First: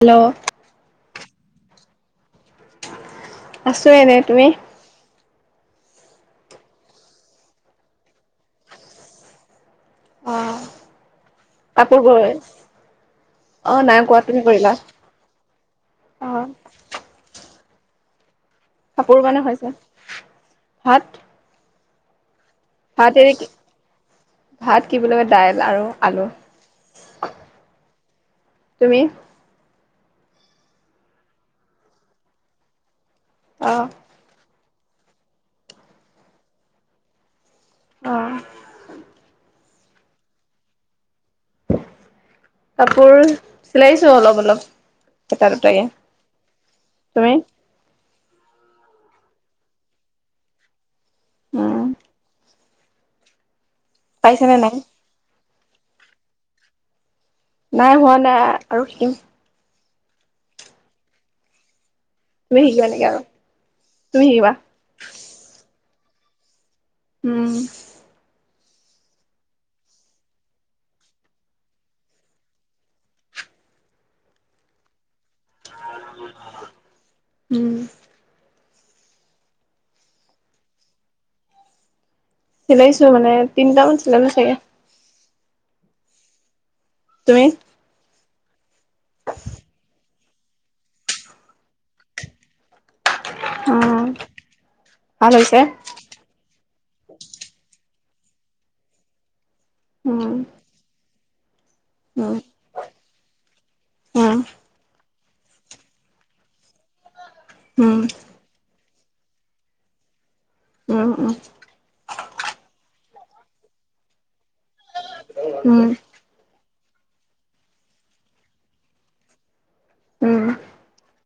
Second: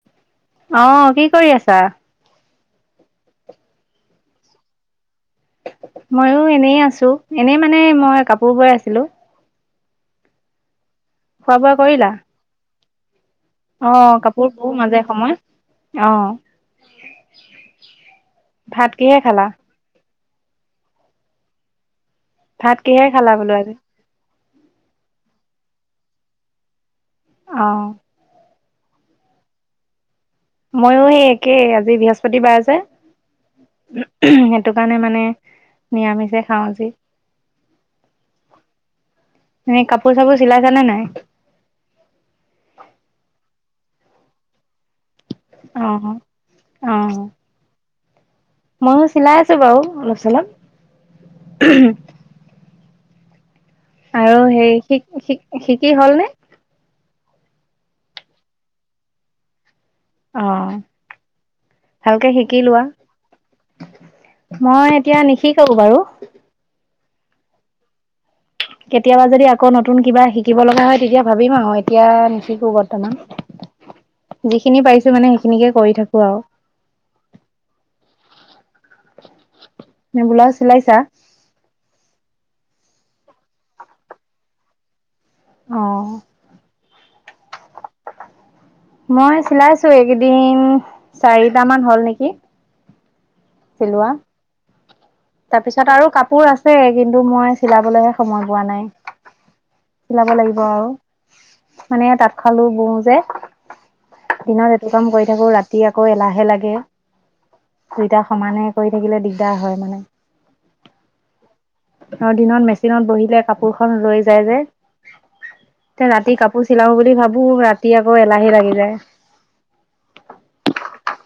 Hello আহ কি কৰি আছা। আছো এনে তুমি। মইও এনে আছো এনেই মানে মই কাপোৰ বৈ আছিলো। অহ। খোৱা বোৱা কৰিলা। অ নাই অহ কোৱা তুমি কাপোৰ বও কৰিলা মাজে সময়, অ অহ। কাপোৰ কাৰনে হৈছে। ভাত। ভাত কিহে খালা বোলো আজি। ভাত কি বুলি কয় দাইল আৰু আলু। অহ। তুমি। ময়ো সেই একেই আজি বৃহস্পতিবাৰ যে। অহ। সেইটো কাৰণে মানে নিৰামিষে খাওঁ আজি। অহ। এ কাপোৰ চাপোৰ চিলাই চানে নাই। কাপোৰ। চিলাইছো অলপ অলপ। এটা দুটাকে অ' অ' তুমি! ময়ো চিলাই আছো বাৰু অলপচলপ। অহ। আৰু হে শিক শিক। শিকি হল নে। নাই হোৱা নাই আৰু শিকম আহ ভালকে শিকি তুমি লোৱা শিকিবা নেকি আৰু তুমি শিকিবা মই এতিয়া নিশিকো বাৰু উম কেতিয়াবা যদি আকৌ নতুন কিবা শিকিব লগা হয় তেতিয়া ভাবিম আহ এতিয়া নিশিকো বৰ্তমান যিখিনি পাৰিছো মানে খিনিকে কৰি থাকো আৰু উম ন বোলাউজ চিলাইছা চিলাইছো মানে তিনিটামান চিলালো চাগে আহ তুমি মই চিলাইছো এইকেইদিন চাৰিটামান হল নেকি। চিলোৱা। অঁ তাৰপিছত আৰু কাপোৰ আছে কিন্তু মই চিলাবলৈ হে সময় গোৱা নাই। উম চিলাব লাগিব আৰু। মানে তাঁত উম খলো বওঁ যে উম দিনত এইটো কাম কৰি। আকো ৰাতি আকৌ এলাহে লাগে উম দুচইতা সমানে কৰি থাকিলে দিগদাৰ হয় মানে উম উম আৰু দিনত মেচিনত বহিলে কাপোৰ খ ৰৈ যায় যে উম তে ৰাতি কাপোৰ চিলাও বুলি ভাবো ৰাতি আকৌ এলাহী লাগি যায় উম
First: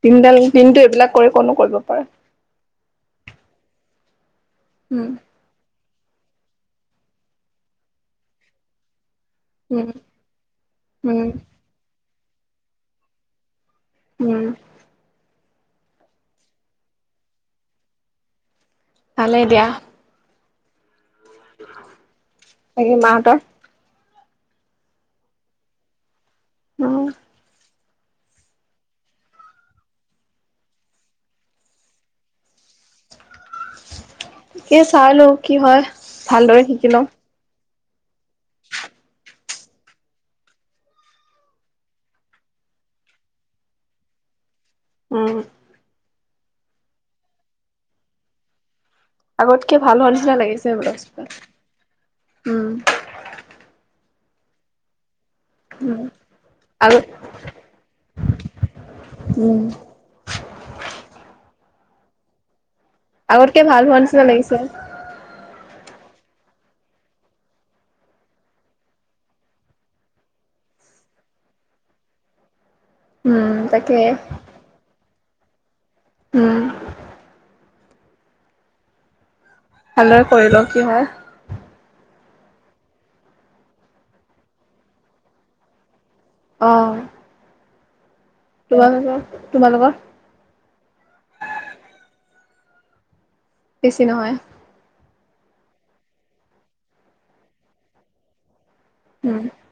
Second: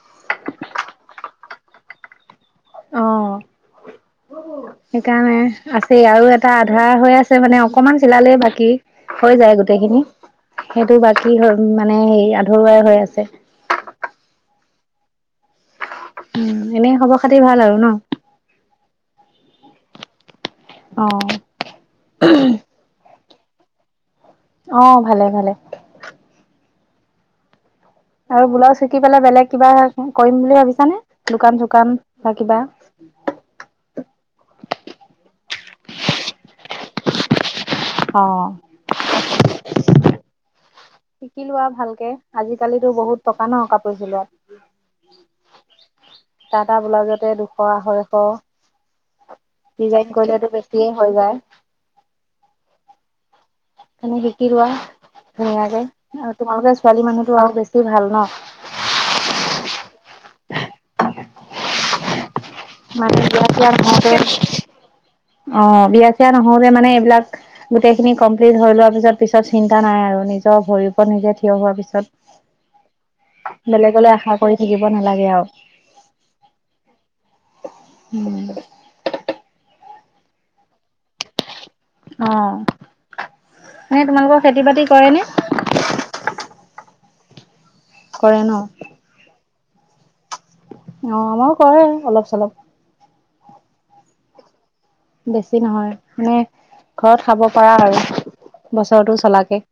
দিনডাল দিনটো এইবিলাক কৰি কনো কৰিব পাৰে অঁ উম সেইকাৰণে নাই আ আৰু এটা আধা হৈ আছে মানে অকমান চিলালেই বাকী হৈ যায় উম গোটেইখিনি সেইটো উম বাকী হয় মানে হে আ ধৰুৱাই হৈ আছে। উম উ এনে খবৰ খাতি ভাল আৰু ন ভালে দিয়া অ', তাকে মাহ তৰ। অ ভালে ভালে অ আৰু ব্লাউজ শিকি পেলাই বেলেগ কিবা কৰিম বুলি ভাবিছানে দোকান চোকান বা কিবা কি চাই ল ওঁ কি হয় ভালদৰে শিকি লওঁ। অঅ শিকিলোৱা ভালকে আজিকালিতো বহুত টকা ন কাপোৰ চিলোৱাত উম। টাটা ব্লাউজতে দুশ আঢ়ৈশ। আগতকে ভাল হল ডিজাইন হোৱা নিচিনা কৰিলেতো লাগিছে বেছিয়ে ব্লাউজ হৈ যায়। উম, মানে শিকিলোৱা ধুনীয়াকে উম আৰু তোমালোকে ছোৱালী আগত মানুহটো আৰু বেছি ভাল ন, উম মানে বিয়া আগতকে ভাল হোৱাৰ নিচিনা লাগিছে। অঁ বিয়া চিয়া নহলে মানে এইবিলাক গোটেইখিনি কমপ্লিট হৈ লোৱাৰ পিছত পিছত চিন্তা নাই আৰু নিজৰ ভৰিৰ ওপৰত নিজে থিয় হোৱাৰ উম পিছত। তাকে বেলেগলৈ আশা কৰি থাকিব নালাগে আৰু, [unintelligible] উম। উম। ভালদৰে কৰিল কি হয়। অঁ, এনে তোমালোকৰ খেতি বাতি কৰে নে? অঁ। কৰে ৱাহ [unintelligible] তোমালোকৰ। অঁ, আমাৰো কৰে অলপ চলপ। বেছি নহয়। বেছি নহয় মানে ঘৰত খাব পাৰা আৰু, বছৰৰতো উম চলাকে,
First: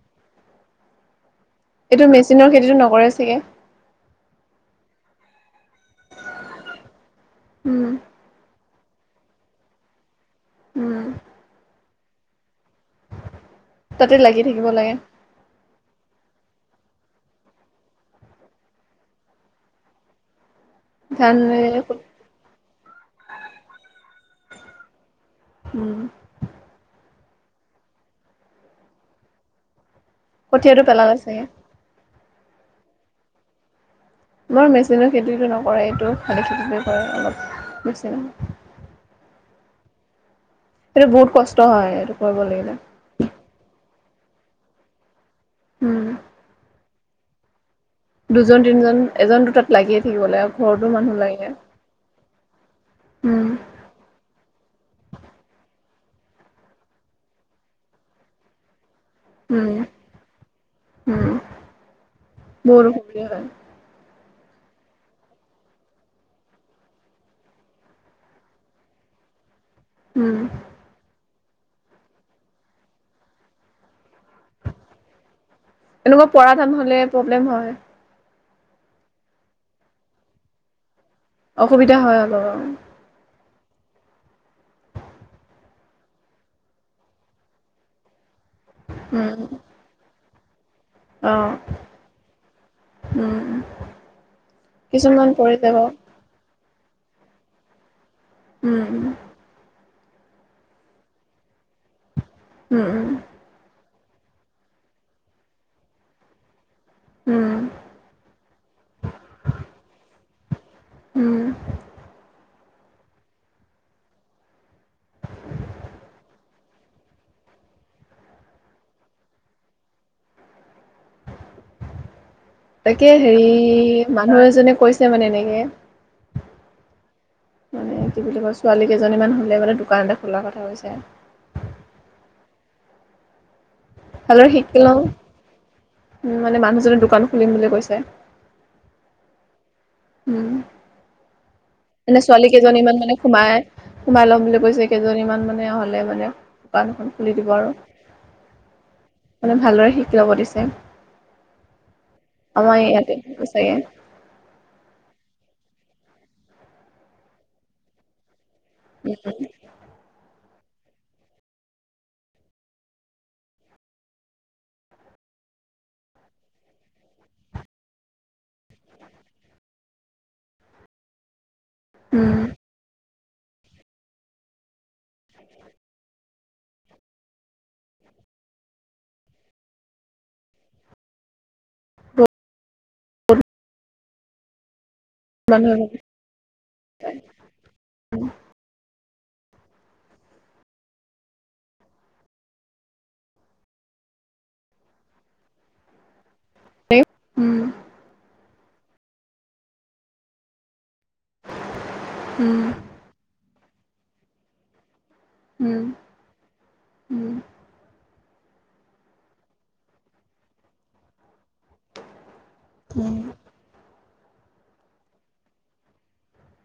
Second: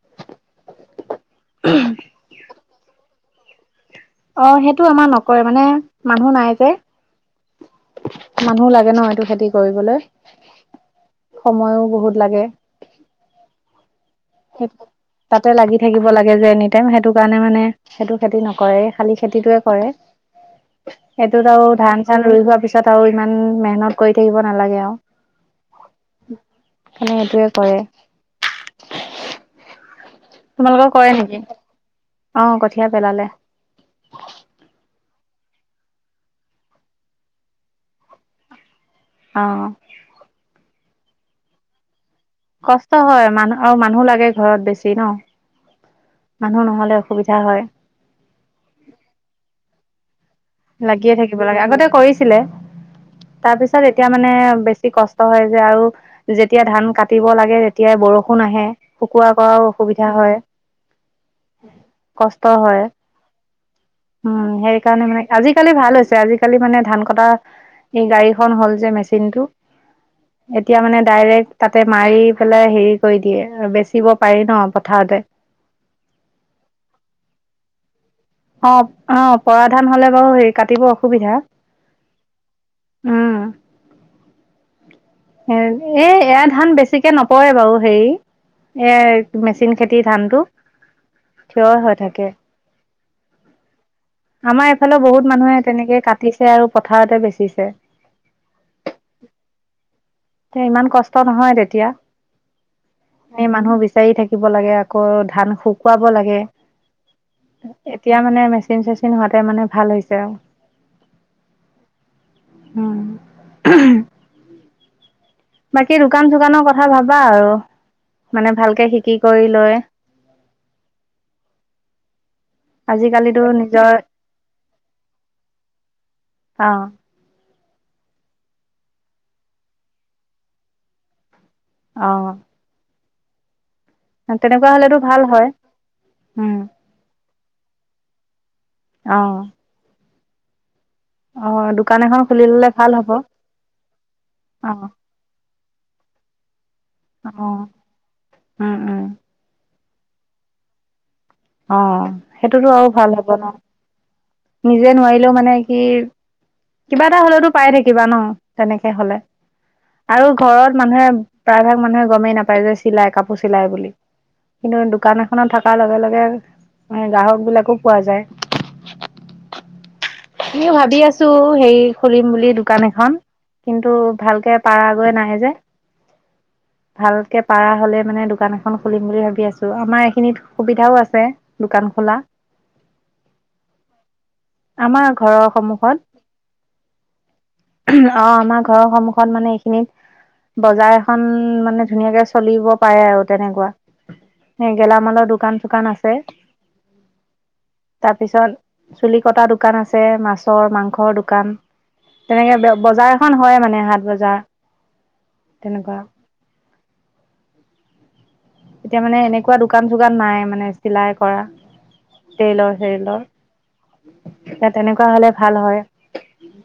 এইটো মেচিনৰ খেতিটো নকৰে। কৰে চাগে? অঁ, সেইটো আমাৰ নকৰে মানে মানুহ নাই যে, উম। মানুহ লাগে ন এইটো খেতি কৰিবলৈ, উম সময়ো বহুত। লাগে। তাতে লাগি থাকিব সেই লাগে তাতে লাগি থাকিব লাগে। ল যে এনিটাইম সেইটো কাৰণে মানে সেইটো খেতি নকৰে খালি খেতিটোয়ে কৰে। ধান সেইটোত আৰু ধান চান ৰুই যোৱাৰ পিছত। তাত আৰু ইমান মেহনত কৰি থাকিব নালাগে আৰু। উম। সেইটোৱে কৰে। কঠিয়াটো তোমালোকৰ কৰে পেলালে নেকি। চাগে আহ কঠিয়া পেলালে আমাৰ মেচিনৰো খেতিতটো নকৰে এইটো, শালি খেতিতে কৰে অলপ মেচ। অ। এ বহুত কষ্ট হয় আৰু। কষ্ট হয় মানুহ আৰু মানুহ লাগে। ঘৰত বেছি ন। উম মানুহ নহ'লে অসুবিধা হয়। দুজন তিনিজন এজনতো তাত লাগিয়ে থাকিব লাগে ঘৰতো মানুহ লাগিয়ে থাকিব লাগে আগতে কৰিছিলে। উম তাৰপিছত এতিয়া মানে বেছি কষ্ট হয় যে আৰু। যেতিয়া ধান কাটিব লাগে তেতিয়াই বৰষুণ আহে। শুকুবাও কৰাও উম অসুবিধা হয় উম কষ্ট হয়। বহুত অসুবিধা হয় উম সেই কাৰণে মানে আজিকালি ভাল হৈছে আজিকালি মানে ধান কটা এই গাড়ীখন হ'ল যে মেচিন টো। উম এতিয়া মানে ডাইৰেক্ট তাতে মাৰি পেলাই হেৰি কৰি দিয়ে বেচিব পাৰি ন পথাৰতে এনেকুৱা পৰা ধান হলে প্ৰব্লেম হয়। অ অ পৰা ধান হলে বাৰু হেৰি কাটিব অসুবিধা অসুবিধা হয় অলপ আও। এ এ এয়া ধান বেছিকে নপৰে বাৰু হেৰি উম এ মেচিন খেতিৰ ধানটো। অ থিয় এ হৈ থাকে। উম আমাৰ এইফালে কিছুমান বহুত পৰি মানুহে যাব তেনেকে কাটিছে আৰু। পথাৰতে বেচিছে। উম। এ ইমান কষ্ট নহয় তেতিয়া। উম উম। এই মানুহ বিচাৰি থাকিব লাগে আকৌ ধান শুকুৱাব লাগে। উম। এতিয়া মানে মেচিন চেচিন হোৱাতে মানে ভাল হৈছে আও। উম উম [unintelligible] বাকী দোকান চোকানৰ কথা ভাবা আৰু মানে ভালকে শিকি কৰি লৈ। তাকে আজিকালিতো হেৰি নিজৰ মানুহ এজনে কৈছে মানে এনেকে, অ মানে কি বুলি কয় ছোৱালী কেইজনীমান হ'লে মানে দোকান এটা খোলাৰ কথা হৈছে। অহ। হ'লেও শিকি লওঁ। ভাল হয় উ উম মানে মানুহজনে দোকান খুলিম বুলি কৈছে। অ উম। অ দোকান মানে এখন খুলি ছোৱালী ললে ভাল কেইজনীমান হ'ব মানে সোমাই সোমাই ল'ম বুলি অ কৈছে, কেইজনীমান মানে হ'লে মানে দোকান এখন অ খুলি দিব আৰু উম উম মানে ভালদৰে শিক। ল'ব দিছে। অ সেইটোতো আমাৰ আৰু ইয়াতে ভাল হ'ব ন। চাগে নিজে নোৱাৰিলেওঁ মানে কি কিবা এটা হ'লেতো পাই থাকিবা। তেনেকে হ'লে আৰু। ঘৰত মানুহে প্ৰায়ভাগ মানুহে গমেই নাপায়, যে চিলাই কাপোৰ চিলাই বুলি কিন্তু দোকান এখনত থকাৰ লগে লগে গ্ৰাহক বিলাকো পোৱা যায়। মই ভাবি আছোঁ। হেৰি খুলিম উম বুলি দোকান এখন। কিন্তু ভালকে পাৰা গৈ নাই যে, ভালকে পাৰা হ'লে মানে দোকান এখন খুলিম বুলি ভাবি আছোঁ। বহুত আমাৰ ঘৰৰ মানুহ সন্মুখত অ আমাৰ ঘৰৰ সন্মুখত। অ মানে এইখিনিত বজাৰ এখন মানে ধুনীয়াকে চলিব পাৰে। আৰু তেনেকুৱা এ গেলামালৰ দোকান চোকান আছে। উম তাৰপিছত। চুলি কটা দোকান আছে, মাছৰ, মাংস। মাংসৰ দোকান উম তেনেকে বজাৰ এখন হয় মানে। হাট বজাৰ। উম তেনেকুৱা। উম। এতিয়া মানে এনেকুৱা দোকান চোকান নাই মানে চিলাই কৰা। ট্ৰেইলাৰ উম চেলাৰ। অ তেনেকুৱা হ'লে ভাল হয়।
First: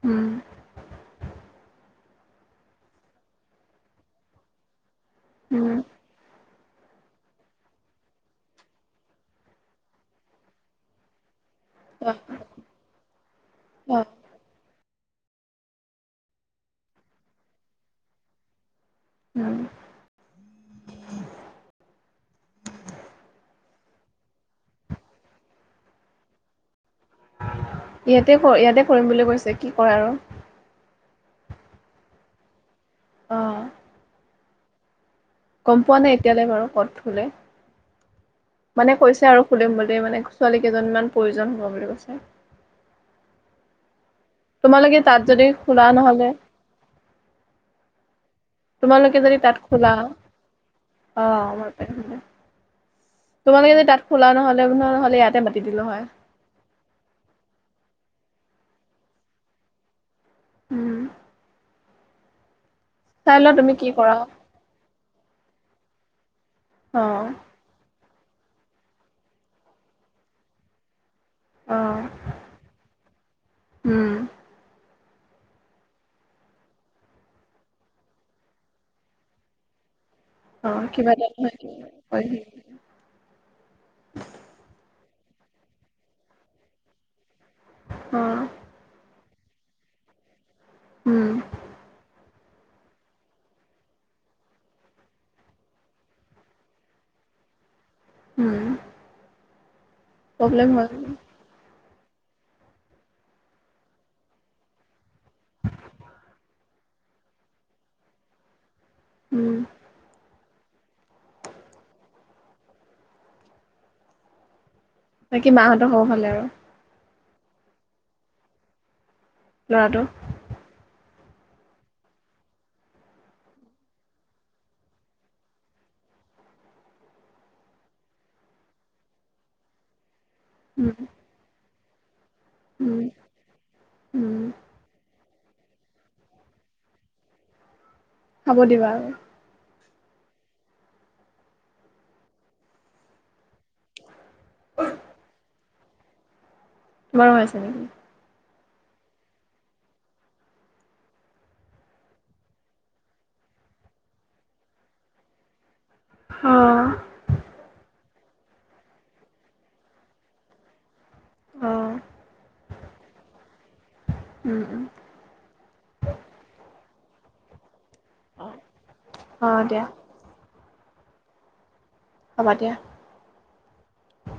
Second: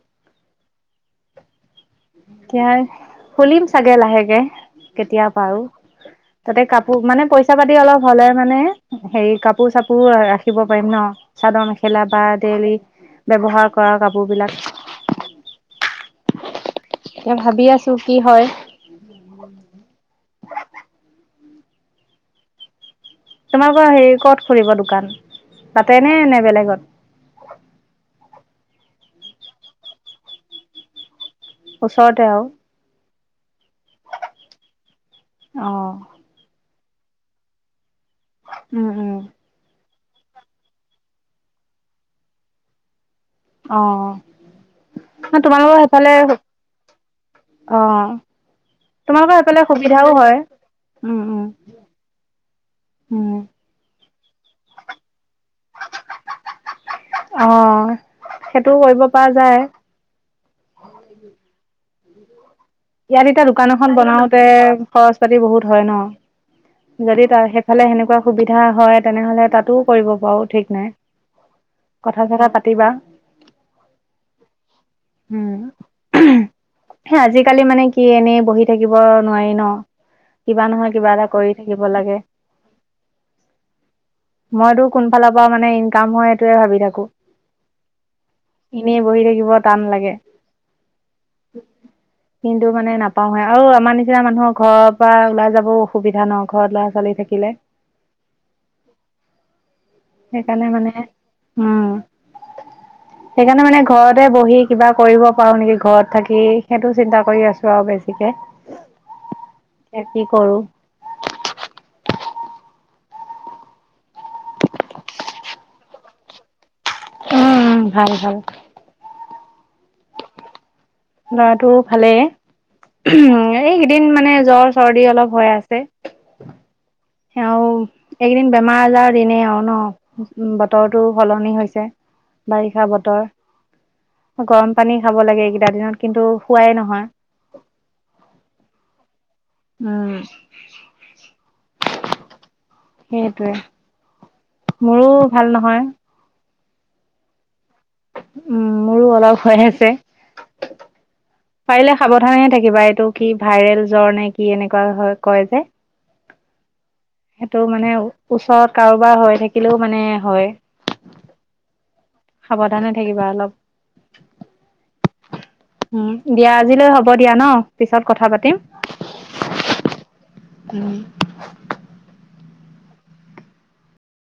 উম। এতিয়াই, খুলিম চাগে লাহেকে। কেতিয়া পাৰোঁ। তাতে কাপোৰ মানে পইচা পাতি অলপ হ'লে মানে হেৰি কাপোৰ চাপোৰ ৰাখিব পাৰিম ন। চাদৰ মেখেলা বা ডেইলী ব্যৱহাৰ কৰা উম কাপোৰ বিলাক। এ ভাবি আছোঁ কি হয়। উম উম। তোমাৰ পৰা হেৰি ক'ত খুলিবা দোকান তাতে নে বেলেগত। ইয়াতে ইয়াতে কৰিম বুলি কৈছে কি কৰে আৰু। ওচৰতে আৰু। অ। গম অ' পোৱা নাই এতিয়ালৈ বাৰু ক'ত। কোনে। উম মানে উম কৈছে আৰু খুলিম বুলি। মানে ছোৱালী কেইজনীমান প্ৰয়োজন হ'ব বুলি কৈছে অঁ তোমালোকে তাত যদি খোলা নহ'লে অ' তোমালোকে তোমালোকৰ যদি তাত সেইফালে খোলা সুবিধাও হয় উম উম আহ উম তোমালোকে যদি তাত খোলা নহ'লে নহ'লে ইয়াত তে মাতি দিলো হয় সেইটোও কৰিব পৰা যায় উম ইয়াত চাই এতিয়া লোৱা দোকান তুমি কি এখন কৰা বনাওতে খৰচ পাতি বহুত হয় ন যদি অ', তাৰ সেইফালে সেনেকুৱা সুবিধা হয় তেনেহলে তাতো কৰিব পৰো ঠিক নাই অ', কথা চথা পাতিবা উম। উম উমহ হে আজি কালি মানে কি এনেই বহি থাকিব নোৱাৰি ন কিবা অ' নহয় কিবা এটা কৰি নহয় থাকিব লাগে কিবা এটা মইতো কোন ফালৰ পৰা মানে ইনকাম হয় এইটোয়ে ভাবি থাকো অ' এনেই বহি থাকিব ব টান লাগে উম কিন্তু মানে নাপাৱে আৰু আমাৰ নিচিনা মানুহৰ ঘৰৰ পৰা ওলাই যাব অসুবিধা নহ ঘৰত ল'ৰা ছোৱালী থাকিলে উম সেইকাৰণে প্ৰব্লেম হয় মানে উম সেইকাৰণে মানে ঘৰতে বহি কিবা কৰিব পাৰোঁ নেকি ঘৰত থাকি সেইটো চিন্তা কৰি আছোঁ আৱ বেছিকে উম, খেতি কৰোঁ বাকী মাহঁতৰ খবৰ ভালে আৰু অ উম ভাল ভাল ল'ৰাটো ল'ৰাটো ভালে উমহ এইকেইদিন মানে জ্বৰ চৰ্দি অলপ হৈ আছে আৰু এইকেইদিন বেমাৰ আজাৰ দিনে আৰু ন উ উম, বতৰটো সলনি হৈছে বাৰিষা উম, বতৰ উম, গৰম পানী খাব লাগে যাৰ দিনত কিন্তু শোৱাই নহয় খাব দিবা আৰু উম সেইটোৱে মোৰো ভাল নহয় গৰম হৈছে নেকি উম মোৰো অলপ হৈ আছে পাৰিলে সাৱধানেহে থাকিবা এইটো কি ভাইৰেল জ্বৰ নে কি এনেকুৱা হয় কয় যে অ', সেইটো মানে ওচৰত কাৰোবাৰ হৈ থাকিলেও মানে হয় অ সাৱধানে থাকিবা অলপ উম, উম, উম দিয়াআজিলৈ হব হ'ব দিয়া ন পিছত কথা পাতিম অ', দিয়া উম হ'বা দিয়া